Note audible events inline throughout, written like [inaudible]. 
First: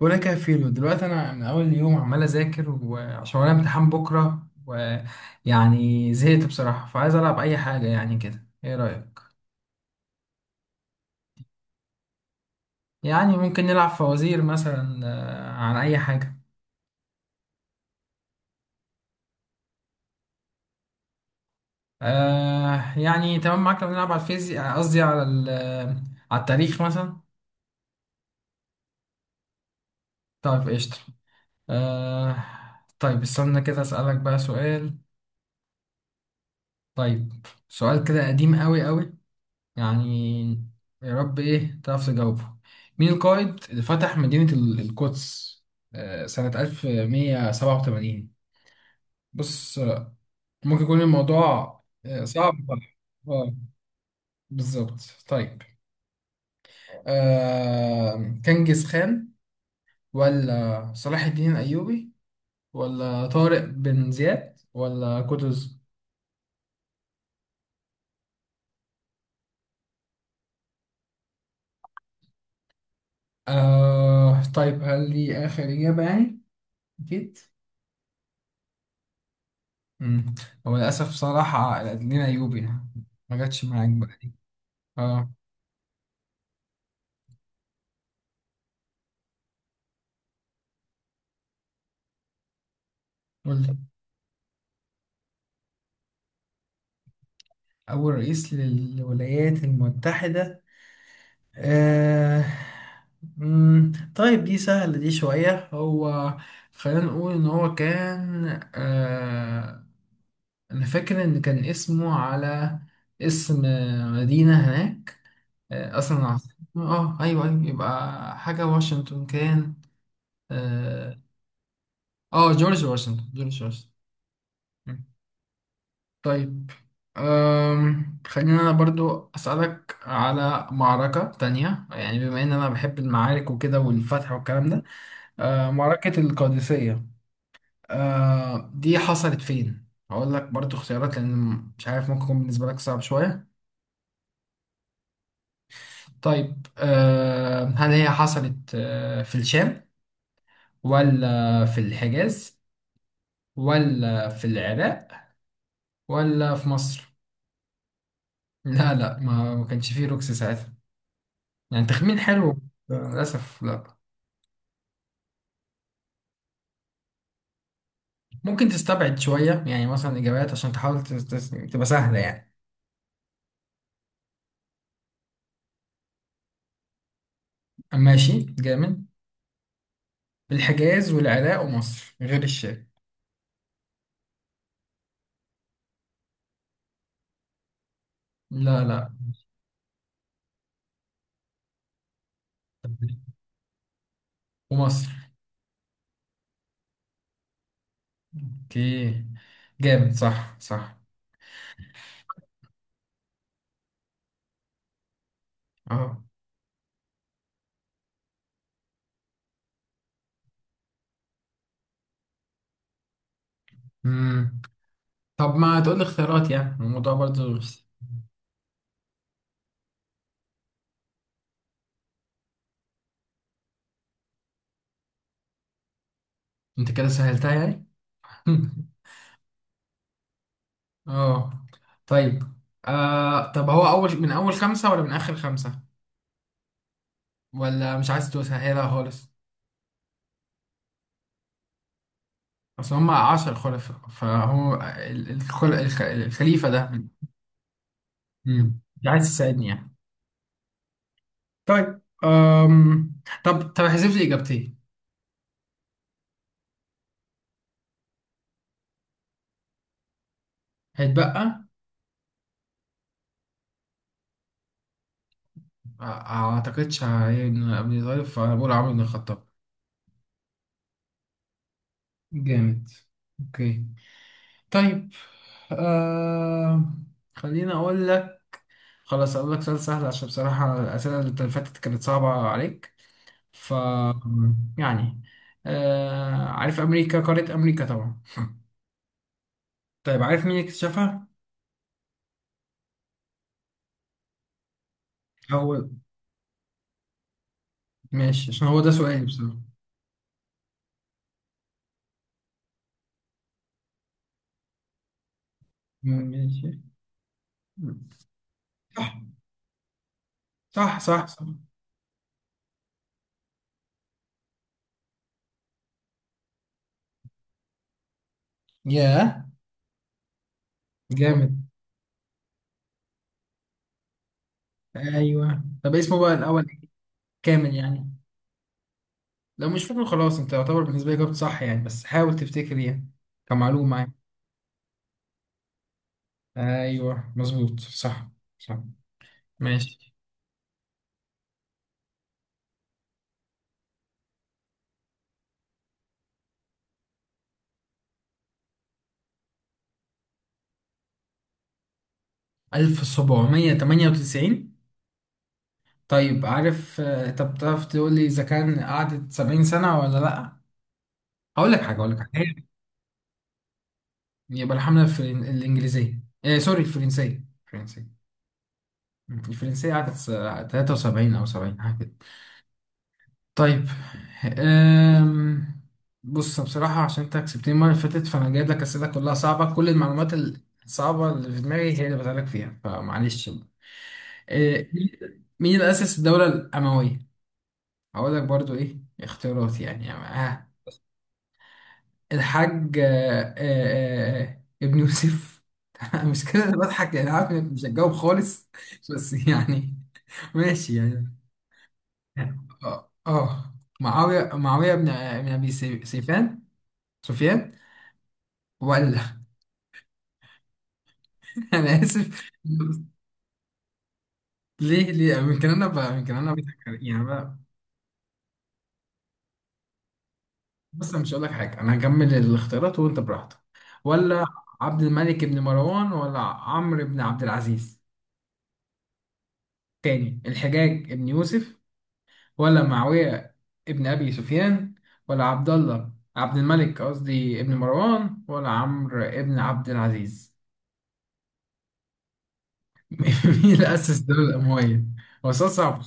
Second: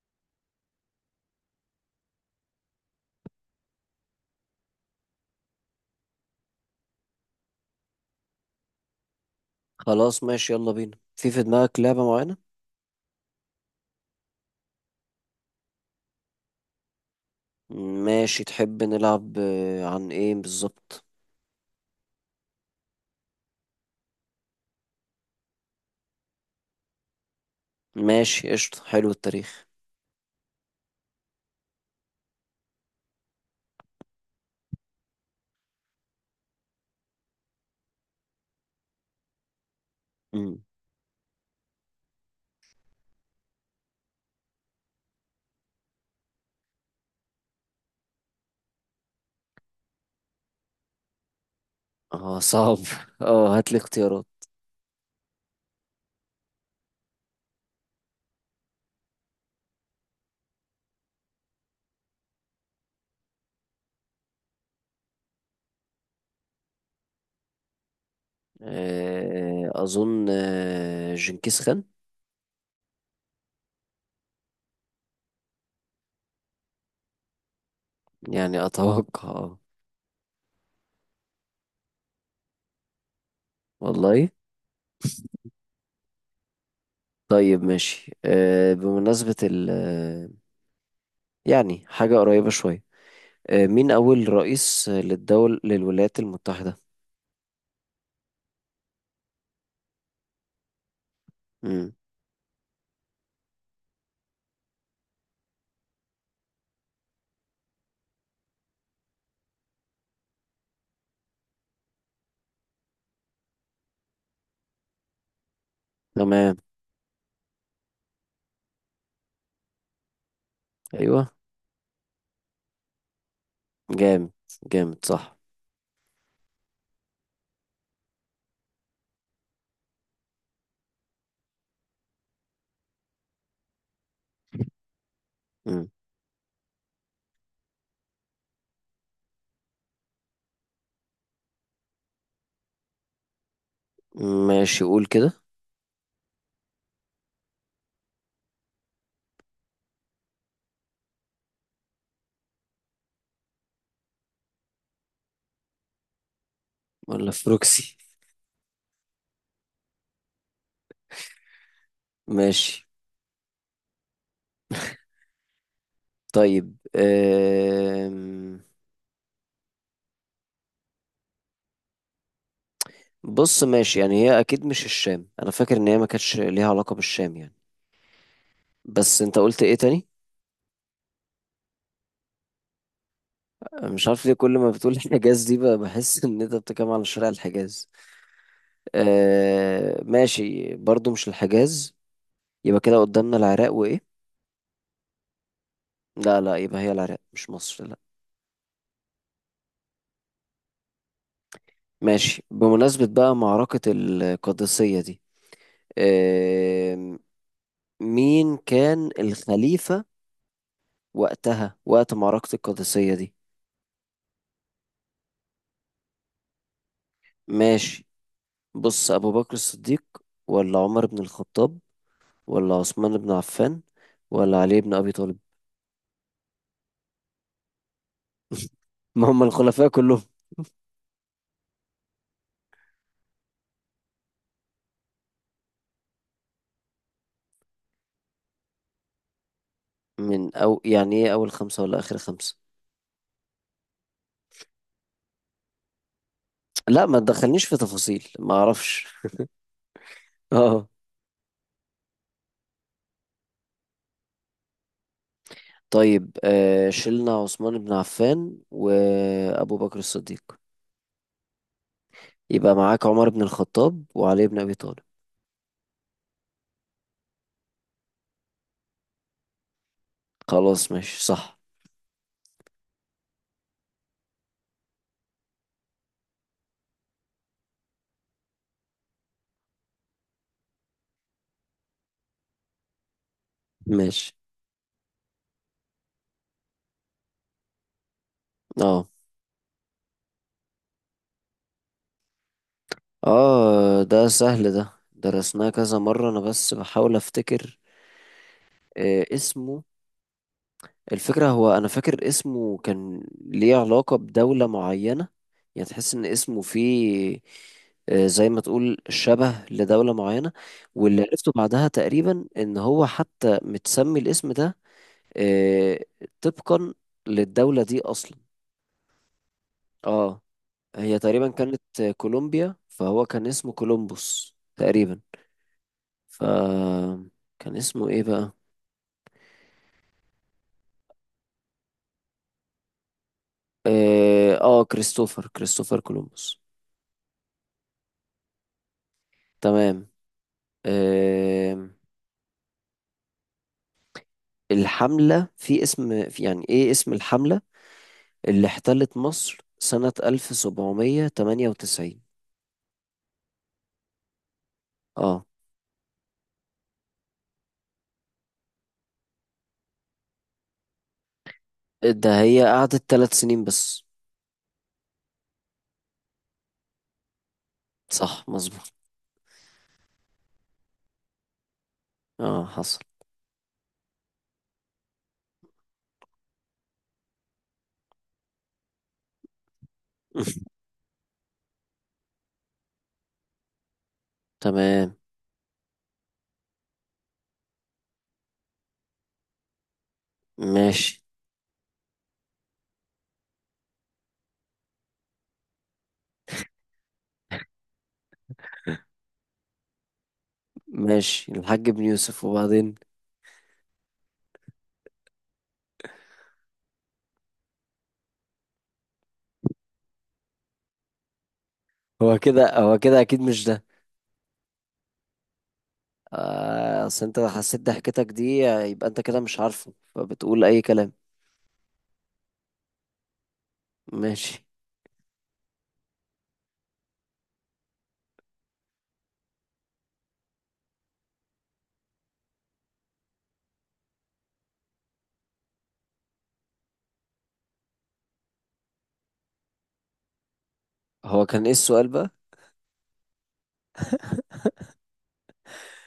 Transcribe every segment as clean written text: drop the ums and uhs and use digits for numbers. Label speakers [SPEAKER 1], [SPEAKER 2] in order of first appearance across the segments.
[SPEAKER 1] ولا كفيل دلوقتي انا من اول يوم عمال اذاكر وعشان ورايا امتحان بكره ويعني زهقت بصراحه فعايز العب اي حاجه يعني كده ايه رايك؟
[SPEAKER 2] خلاص، ماشي. يلا بينا. في دماغك لعبة معينة؟
[SPEAKER 1] يعني ممكن نلعب فوازير مثلا، عن اي حاجه.
[SPEAKER 2] ماشي، تحب نلعب؟ عن ايه بالظبط؟
[SPEAKER 1] يعني تمام معاك. لو نلعب على الفيزياء، قصدي على على التاريخ مثلا.
[SPEAKER 2] ماشي، قشطة. حلو التاريخ.
[SPEAKER 1] طيب قشطه. آه. طيب استنى كده اسالك بقى سؤال. طيب، سؤال كده قديم قوي، يعني
[SPEAKER 2] مم.
[SPEAKER 1] يا رب ايه تعرف تجاوبه. مين القائد اللي فتح مدينة القدس سنة 1187؟ بص ممكن يكون الموضوع
[SPEAKER 2] اه،
[SPEAKER 1] صعب بقى.
[SPEAKER 2] صعب [laughs]
[SPEAKER 1] اه،
[SPEAKER 2] اه، هات لي اختيارات.
[SPEAKER 1] بالظبط. طيب، كنجز خان، ولا صلاح الدين الأيوبي، ولا طارق بن زياد، ولا قطز؟
[SPEAKER 2] اظن جنكيز خان.
[SPEAKER 1] طيب هل دي آخر إجابة يعني؟ أكيد؟
[SPEAKER 2] يعني اتوقع.
[SPEAKER 1] مم. هو للأسف صراحة لينا أيوبي يعني. ما جاتش معاك بقى
[SPEAKER 2] والله.
[SPEAKER 1] دي. اه.
[SPEAKER 2] طيب، ماشي، بمناسبة ال آه، يعني حاجة قريبة شوية
[SPEAKER 1] قول
[SPEAKER 2] آه،
[SPEAKER 1] لي.
[SPEAKER 2] مين أول رئيس للولايات المتحدة؟
[SPEAKER 1] أول رئيس للولايات المتحدة.
[SPEAKER 2] مم.
[SPEAKER 1] آه. مم. طيب دي سهلة دي شوية. هو خلينا نقول إن هو كان، آه، أنا فاكر إن كان اسمه على اسم مدينة هناك. آه، أصلا العاصمة،
[SPEAKER 2] تمام،
[SPEAKER 1] اه أيوه أيوه، يبقى حاجة واشنطن كان. اه.
[SPEAKER 2] أيوه.
[SPEAKER 1] جورج واشنطن، جورج واشنطن.
[SPEAKER 2] جامد، جامد، صح.
[SPEAKER 1] طيب أم، خلينا أنا برضو أسألك على معركة تانية، يعني بما إن أنا بحب المعارك وكده والفتح والكلام ده. أه،
[SPEAKER 2] مم.
[SPEAKER 1] معركة القادسية. أه، دي حصلت فين؟ هقول لك برضو اختيارات، لأن مش عارف ممكن يكون بالنسبة لك صعب شوية.
[SPEAKER 2] ماشي، قول كده.
[SPEAKER 1] طيب، أه، هل هي حصلت أه في الشام، ولا في الحجاز، ولا في العراق، ولا في مصر؟
[SPEAKER 2] ولا في بروكسي؟
[SPEAKER 1] لا، ما كانش فيه روكس ساعتها. يعني تخمين حلو.
[SPEAKER 2] ماشي.
[SPEAKER 1] للأسف لا.
[SPEAKER 2] طيب.
[SPEAKER 1] ممكن تستبعد شوية، يعني مثلا إجابات عشان تحاول تبقى سهلة يعني.
[SPEAKER 2] بص ماشي، يعني هي اكيد مش الشام، انا فاكر ان هي ما كانتش ليها علاقة بالشام، يعني.
[SPEAKER 1] ماشي جامد.
[SPEAKER 2] بس انت قلت ايه تاني؟
[SPEAKER 1] الحجاز والعراق ومصر غير الشام.
[SPEAKER 2] أنا مش عارف ليه كل ما بتقول [laughs] الحجاز دي بقى بحس ان انت بتتكلم عن شارع الحجاز.
[SPEAKER 1] لا
[SPEAKER 2] ماشي، برضو مش الحجاز. يبقى كده قدامنا العراق وايه؟
[SPEAKER 1] ومصر.
[SPEAKER 2] لا، لا، يبقى هي العراق، مش مصر، لا.
[SPEAKER 1] اوكي. جامد، صح صح.
[SPEAKER 2] ماشي، بمناسبة بقى معركة القادسية دي،
[SPEAKER 1] اه.
[SPEAKER 2] مين كان الخليفة وقتها، وقت معركة القادسية دي؟
[SPEAKER 1] مم. طب ما تقول لي اختيارات، يعني الموضوع برضو.
[SPEAKER 2] ماشي، بص: أبو بكر الصديق، ولا عمر بن الخطاب، ولا عثمان بن عفان، ولا علي بن أبي طالب؟
[SPEAKER 1] انت كده سهلتها يعني. [laughs]
[SPEAKER 2] ما هم الخلفاء كلهم.
[SPEAKER 1] اه. طيب، آه، طب هو اول، من اول خمسة ولا من اخر خمسة، ولا مش عايز تسهلها خالص؟
[SPEAKER 2] من أو يعني إيه أول خمسة ولا آخر خمسة؟
[SPEAKER 1] اصل هم عشر خلفاء، فهو الخليفة ده.
[SPEAKER 2] لا، ما تدخلنيش في تفاصيل ما
[SPEAKER 1] امم، مش
[SPEAKER 2] أعرفش.
[SPEAKER 1] عايز تساعدني يعني؟
[SPEAKER 2] اه.
[SPEAKER 1] طيب أم، طب احذف لي اجابتين.
[SPEAKER 2] طيب، شلنا عثمان بن عفان وأبو بكر الصديق،
[SPEAKER 1] هيتبقى.
[SPEAKER 2] يبقى معاك عمر بن الخطاب وعلي بن أبي طالب.
[SPEAKER 1] آه، ما اعتقدش، ان ابني ظريف فانا بقول عمرو بن الخطاب.
[SPEAKER 2] خلاص، ماشي، صح.
[SPEAKER 1] جامد. اوكي. طيب أم، خليني اقول لك. خلاص اقول لك سؤال سهل، عشان بصراحة الاسئلة اللي فاتت كانت صعبة عليك. ف،
[SPEAKER 2] ماشي.
[SPEAKER 1] يعني، أه، عارف امريكا، قارة امريكا طبعا.
[SPEAKER 2] اه،
[SPEAKER 1] طيب عارف مين اللي اكتشفها؟
[SPEAKER 2] اه، ده سهل، ده درسناه
[SPEAKER 1] هو
[SPEAKER 2] كذا مرة، انا بس بحاول افتكر.
[SPEAKER 1] ماشي عشان هو ده سؤالي بصراحة.
[SPEAKER 2] اسمه، الفكرة هو انا فاكر اسمه كان ليه علاقة بدولة معينة، يعني تحس ان اسمه فيه،
[SPEAKER 1] ماشي،
[SPEAKER 2] زي ما تقول شبه لدولة معينة.
[SPEAKER 1] صح
[SPEAKER 2] واللي
[SPEAKER 1] صح صح.
[SPEAKER 2] عرفته بعدها تقريبا ان هو حتى متسمي الاسم ده آه، طبقا للدولة دي اصلا.
[SPEAKER 1] ياه.
[SPEAKER 2] اه، هي تقريبا
[SPEAKER 1] جامد.
[SPEAKER 2] كانت كولومبيا، فهو كان اسمه كولومبوس تقريبا.
[SPEAKER 1] ايوه، طب اسمه بقى
[SPEAKER 2] ف
[SPEAKER 1] الاول كامل
[SPEAKER 2] كان اسمه
[SPEAKER 1] يعني.
[SPEAKER 2] ايه بقى؟
[SPEAKER 1] لو مش فاكره خلاص انت يعتبر بالنسبه لي جاوبت صح يعني، بس حاول تفتكر يعني كمعلومه يعني.
[SPEAKER 2] اه، كريستوفر كولومبوس.
[SPEAKER 1] ايوه مظبوط، صح صح.
[SPEAKER 2] تمام.
[SPEAKER 1] ماشي.
[SPEAKER 2] آه الحملة في اسم في يعني ايه اسم الحملة اللي احتلت مصر سنة 1798؟
[SPEAKER 1] 1798.
[SPEAKER 2] اه،
[SPEAKER 1] طيب عارف طب تعرف تقول لي اذا كان قعدت 70 سنة سنه ولا لا؟ هقول لك حاجه،
[SPEAKER 2] ده
[SPEAKER 1] هي،
[SPEAKER 2] هي قعدت 3 سنين بس.
[SPEAKER 1] يبقى الحمله الانجليزيه، آه سوري، الفرنسيه
[SPEAKER 2] صح، مظبوط.
[SPEAKER 1] الفرنسيه قعدت 73 او 70.
[SPEAKER 2] اه، حصل.
[SPEAKER 1] طيب أم، بص بصراحة عشان انت كسبتني المرة اللي فاتت، فانا جايب لك اسئلة كلها صعبة، كل المعلومات
[SPEAKER 2] [laughs]
[SPEAKER 1] الصعبة اللي في دماغي هي اللي بسألك فيها، فمعلش بقى. أه،
[SPEAKER 2] تمام.
[SPEAKER 1] مين اللي أسس الدولة الأموية؟ هقول لك برضو ايه اختيارات يعني يعني آه.
[SPEAKER 2] ماشي،
[SPEAKER 1] الحاج ابن يوسف. [laughs] مش كده، أنا بضحك يعني، عارف انك مش هتجاوب خالص بس يعني. [laughs] ماشي يعني.
[SPEAKER 2] ماشي، الحاج ابن يوسف، وبعدين؟
[SPEAKER 1] اه آه. معاوية بن ابي سيفان، سفيان، ولا. [laughs] انا
[SPEAKER 2] هو
[SPEAKER 1] اسف.
[SPEAKER 2] كده، هو كده اكيد مش ده.
[SPEAKER 1] ليه ليه يمكن انا بقى، يمكن انا بتذكر يعني
[SPEAKER 2] اصل انت لو
[SPEAKER 1] بقى.
[SPEAKER 2] حسيت ضحكتك دي يبقى انت كده مش عارفه فبتقول اي
[SPEAKER 1] بس
[SPEAKER 2] كلام.
[SPEAKER 1] أنا مش هقول لك حاجه، انا هكمل الاختيارات وانت براحتك. ولا
[SPEAKER 2] ماشي،
[SPEAKER 1] عبد الملك بن مروان، ولا عمرو بن عبد العزيز. تاني، الحجاج بن يوسف، ولا معاويه ابن ابي سفيان، ولا عبد الله، عبد الملك قصدي ابن مروان، ولا عمرو ابن عبد العزيز.
[SPEAKER 2] هو كان ايه السؤال بقى؟
[SPEAKER 1] [laughs] مين اللي اسس الدوله الامويه؟ هو سؤال صعب.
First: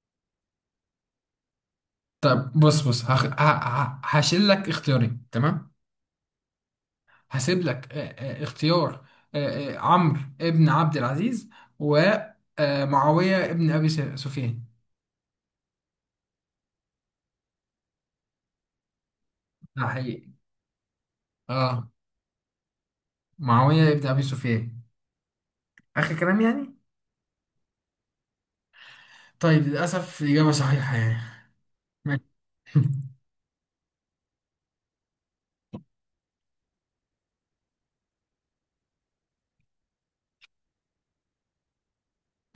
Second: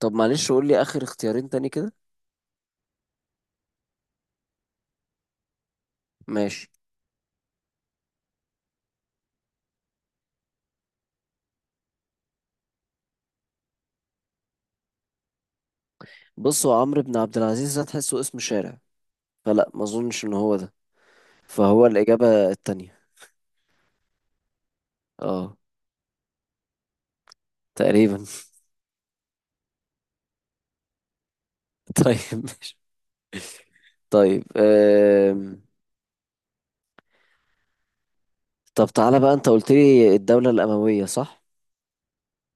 [SPEAKER 2] طب معلش، قول لي اخر اختيارين تاني كده.
[SPEAKER 1] طب بص هشيل لك اختيارين تمام.
[SPEAKER 2] ماشي.
[SPEAKER 1] هسيب لك اختيار، عمرو ابن عبد العزيز ومعاوية ابن أبي سفيان.
[SPEAKER 2] بص، هو عمرو بن عبد العزيز ده تحسه اسم شارع، فلا، ما
[SPEAKER 1] ده
[SPEAKER 2] اظنش
[SPEAKER 1] حقيقي.
[SPEAKER 2] ان هو ده، فهو
[SPEAKER 1] اه،
[SPEAKER 2] الاجابة التانية.
[SPEAKER 1] معاوية ابن أبي سفيان.
[SPEAKER 2] اه،
[SPEAKER 1] آخر كلام يعني.
[SPEAKER 2] تقريبا.
[SPEAKER 1] طيب للأسف الإجابة صحيحة يعني.
[SPEAKER 2] [laughs] طيب،
[SPEAKER 1] ماشي.
[SPEAKER 2] ماشي.
[SPEAKER 1] [laughs]
[SPEAKER 2] طيب. طب تعالى بقى، انت قلت لي الدولة الأموية، صح؟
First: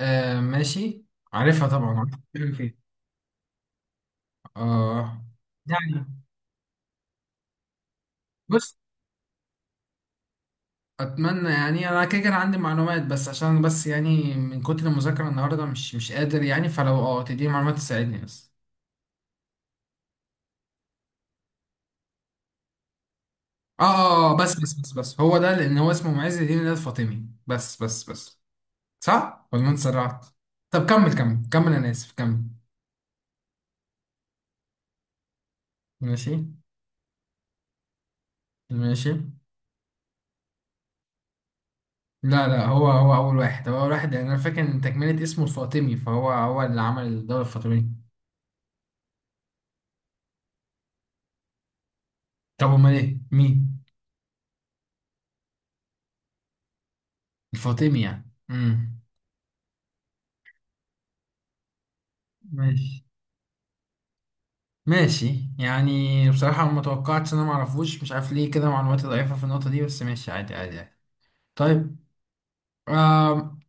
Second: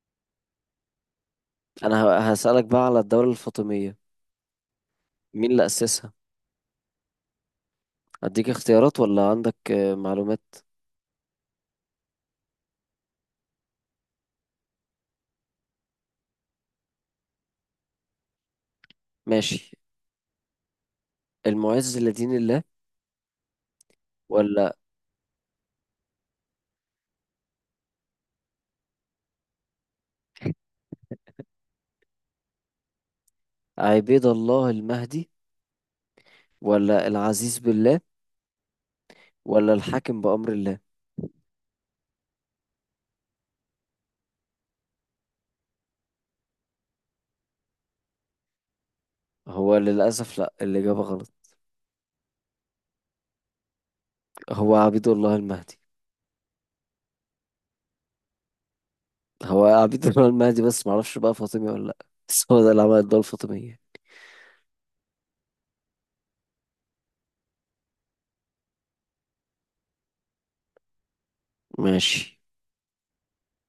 [SPEAKER 1] آه ماشي، عارفها طبعا،
[SPEAKER 2] انا
[SPEAKER 1] عارف الكلام
[SPEAKER 2] هسألك
[SPEAKER 1] فين.
[SPEAKER 2] بقى على الدولة الفاطمية،
[SPEAKER 1] اه
[SPEAKER 2] مين اللي
[SPEAKER 1] يعني
[SPEAKER 2] أسسها؟ اديك
[SPEAKER 1] بص،
[SPEAKER 2] اختيارات ولا عندك معلومات؟
[SPEAKER 1] اتمنى يعني انا كده كان عندي معلومات، بس عشان بس يعني من كتر المذاكره النهارده مش قادر يعني، فلو اه تديني معلومات تساعدني بس.
[SPEAKER 2] ماشي. المعز لدين الله،
[SPEAKER 1] اه اه بس بس
[SPEAKER 2] ولا
[SPEAKER 1] بس بس هو ده، لان هو اسمه معز الدين ده الفاطمي بس. صح ولا انا اتسرعت؟ طب كمل كمل، انا اسف، كمل.
[SPEAKER 2] عبيد الله المهدي،
[SPEAKER 1] ماشي.
[SPEAKER 2] ولا العزيز بالله،
[SPEAKER 1] ماشي.
[SPEAKER 2] ولا الحاكم بأمر الله؟
[SPEAKER 1] لا هو اول واحد، هو اول واحد يعني، انا فاكر ان تكمله اسمه الفاطمي، فهو هو اللي عمل الدوله الفاطميه.
[SPEAKER 2] هو للأسف لا، الإجابة غلط.
[SPEAKER 1] طب امال ايه مين؟
[SPEAKER 2] هو عبيد الله المهدي.
[SPEAKER 1] الفاطمي يعني امم.
[SPEAKER 2] هو عبيد الله المهدي، بس معرفش بقى فاطمي ولا لأ، بس هو ده اللي عمل
[SPEAKER 1] ماشي،
[SPEAKER 2] الدولة الفاطمية.
[SPEAKER 1] ماشي يعني، بصراحة ما توقعتش انا ما اعرفوش، مش عارف ليه كده معلوماتي ضعيفة في النقطة دي، بس ماشي عادي عادي يعني. طيب.
[SPEAKER 2] ماشي،
[SPEAKER 1] آم،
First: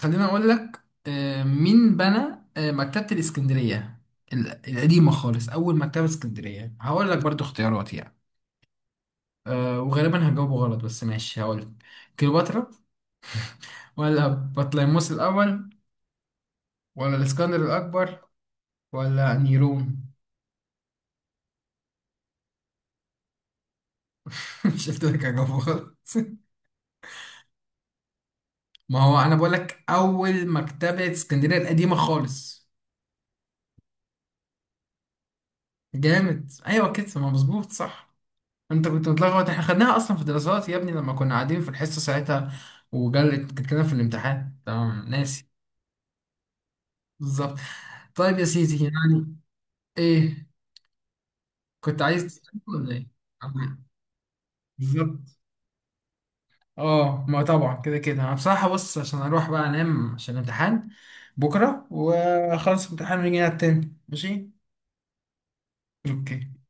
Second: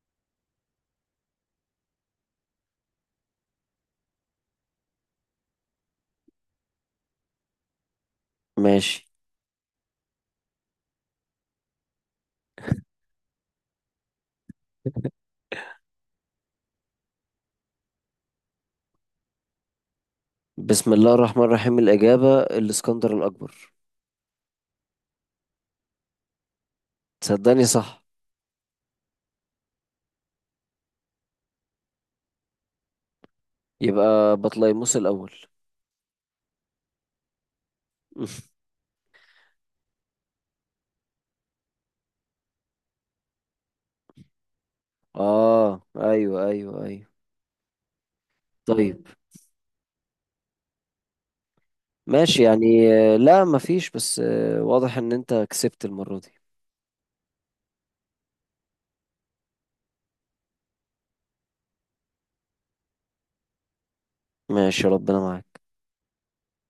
[SPEAKER 1] خليني اقول لك آه مين بنى آه مكتبة الاسكندرية، القديمة خالص، اول مكتبة اسكندرية. هقول لك برضو اختيارات يعني،
[SPEAKER 2] ماشي.
[SPEAKER 1] آه وغالبا هجاوبه غلط بس ماشي هقول لك. كليوباترا، ولا بطليموس الاول، ولا الاسكندر الاكبر، ولا نيرون.
[SPEAKER 2] بسم الله الرحمن الرحيم، الإجابة الإسكندر الأكبر.
[SPEAKER 1] [laughs] مش قلت لك هجاوبه غلط؟
[SPEAKER 2] تصدقني، صح؟
[SPEAKER 1] ما هو انا بقول لك اول مكتبة اسكندرية القديمة خالص.
[SPEAKER 2] يبقى بطليموس الأول.
[SPEAKER 1] جامد ايوه كده، ما مظبوط صح.
[SPEAKER 2] [laughs]
[SPEAKER 1] انت كنت متلخبط، احنا خدناها اصلا في دراسات يا ابني لما كنا قاعدين في الحصة ساعتها، وجلت كانت لنا في الامتحان تمام ناسي.
[SPEAKER 2] آه، أيوه، أيوه، أيوه.
[SPEAKER 1] بالظبط. طيب يا سيدي
[SPEAKER 2] طيب
[SPEAKER 1] يعني. ايه، كنت عايز
[SPEAKER 2] ماشي،
[SPEAKER 1] تسأل ولا
[SPEAKER 2] يعني
[SPEAKER 1] ايه؟
[SPEAKER 2] لا،
[SPEAKER 1] عن،
[SPEAKER 2] مفيش، بس واضح ان
[SPEAKER 1] بالظبط.
[SPEAKER 2] انت كسبت المرة دي.
[SPEAKER 1] اه ما طبعا كده كده انا بصراحة، بص عشان اروح بقى انام عشان الامتحان بكرة واخلص الامتحان ونيجي نلعب تاني ماشي.
[SPEAKER 2] ماشي، ربنا معاك.
[SPEAKER 1] اوكي.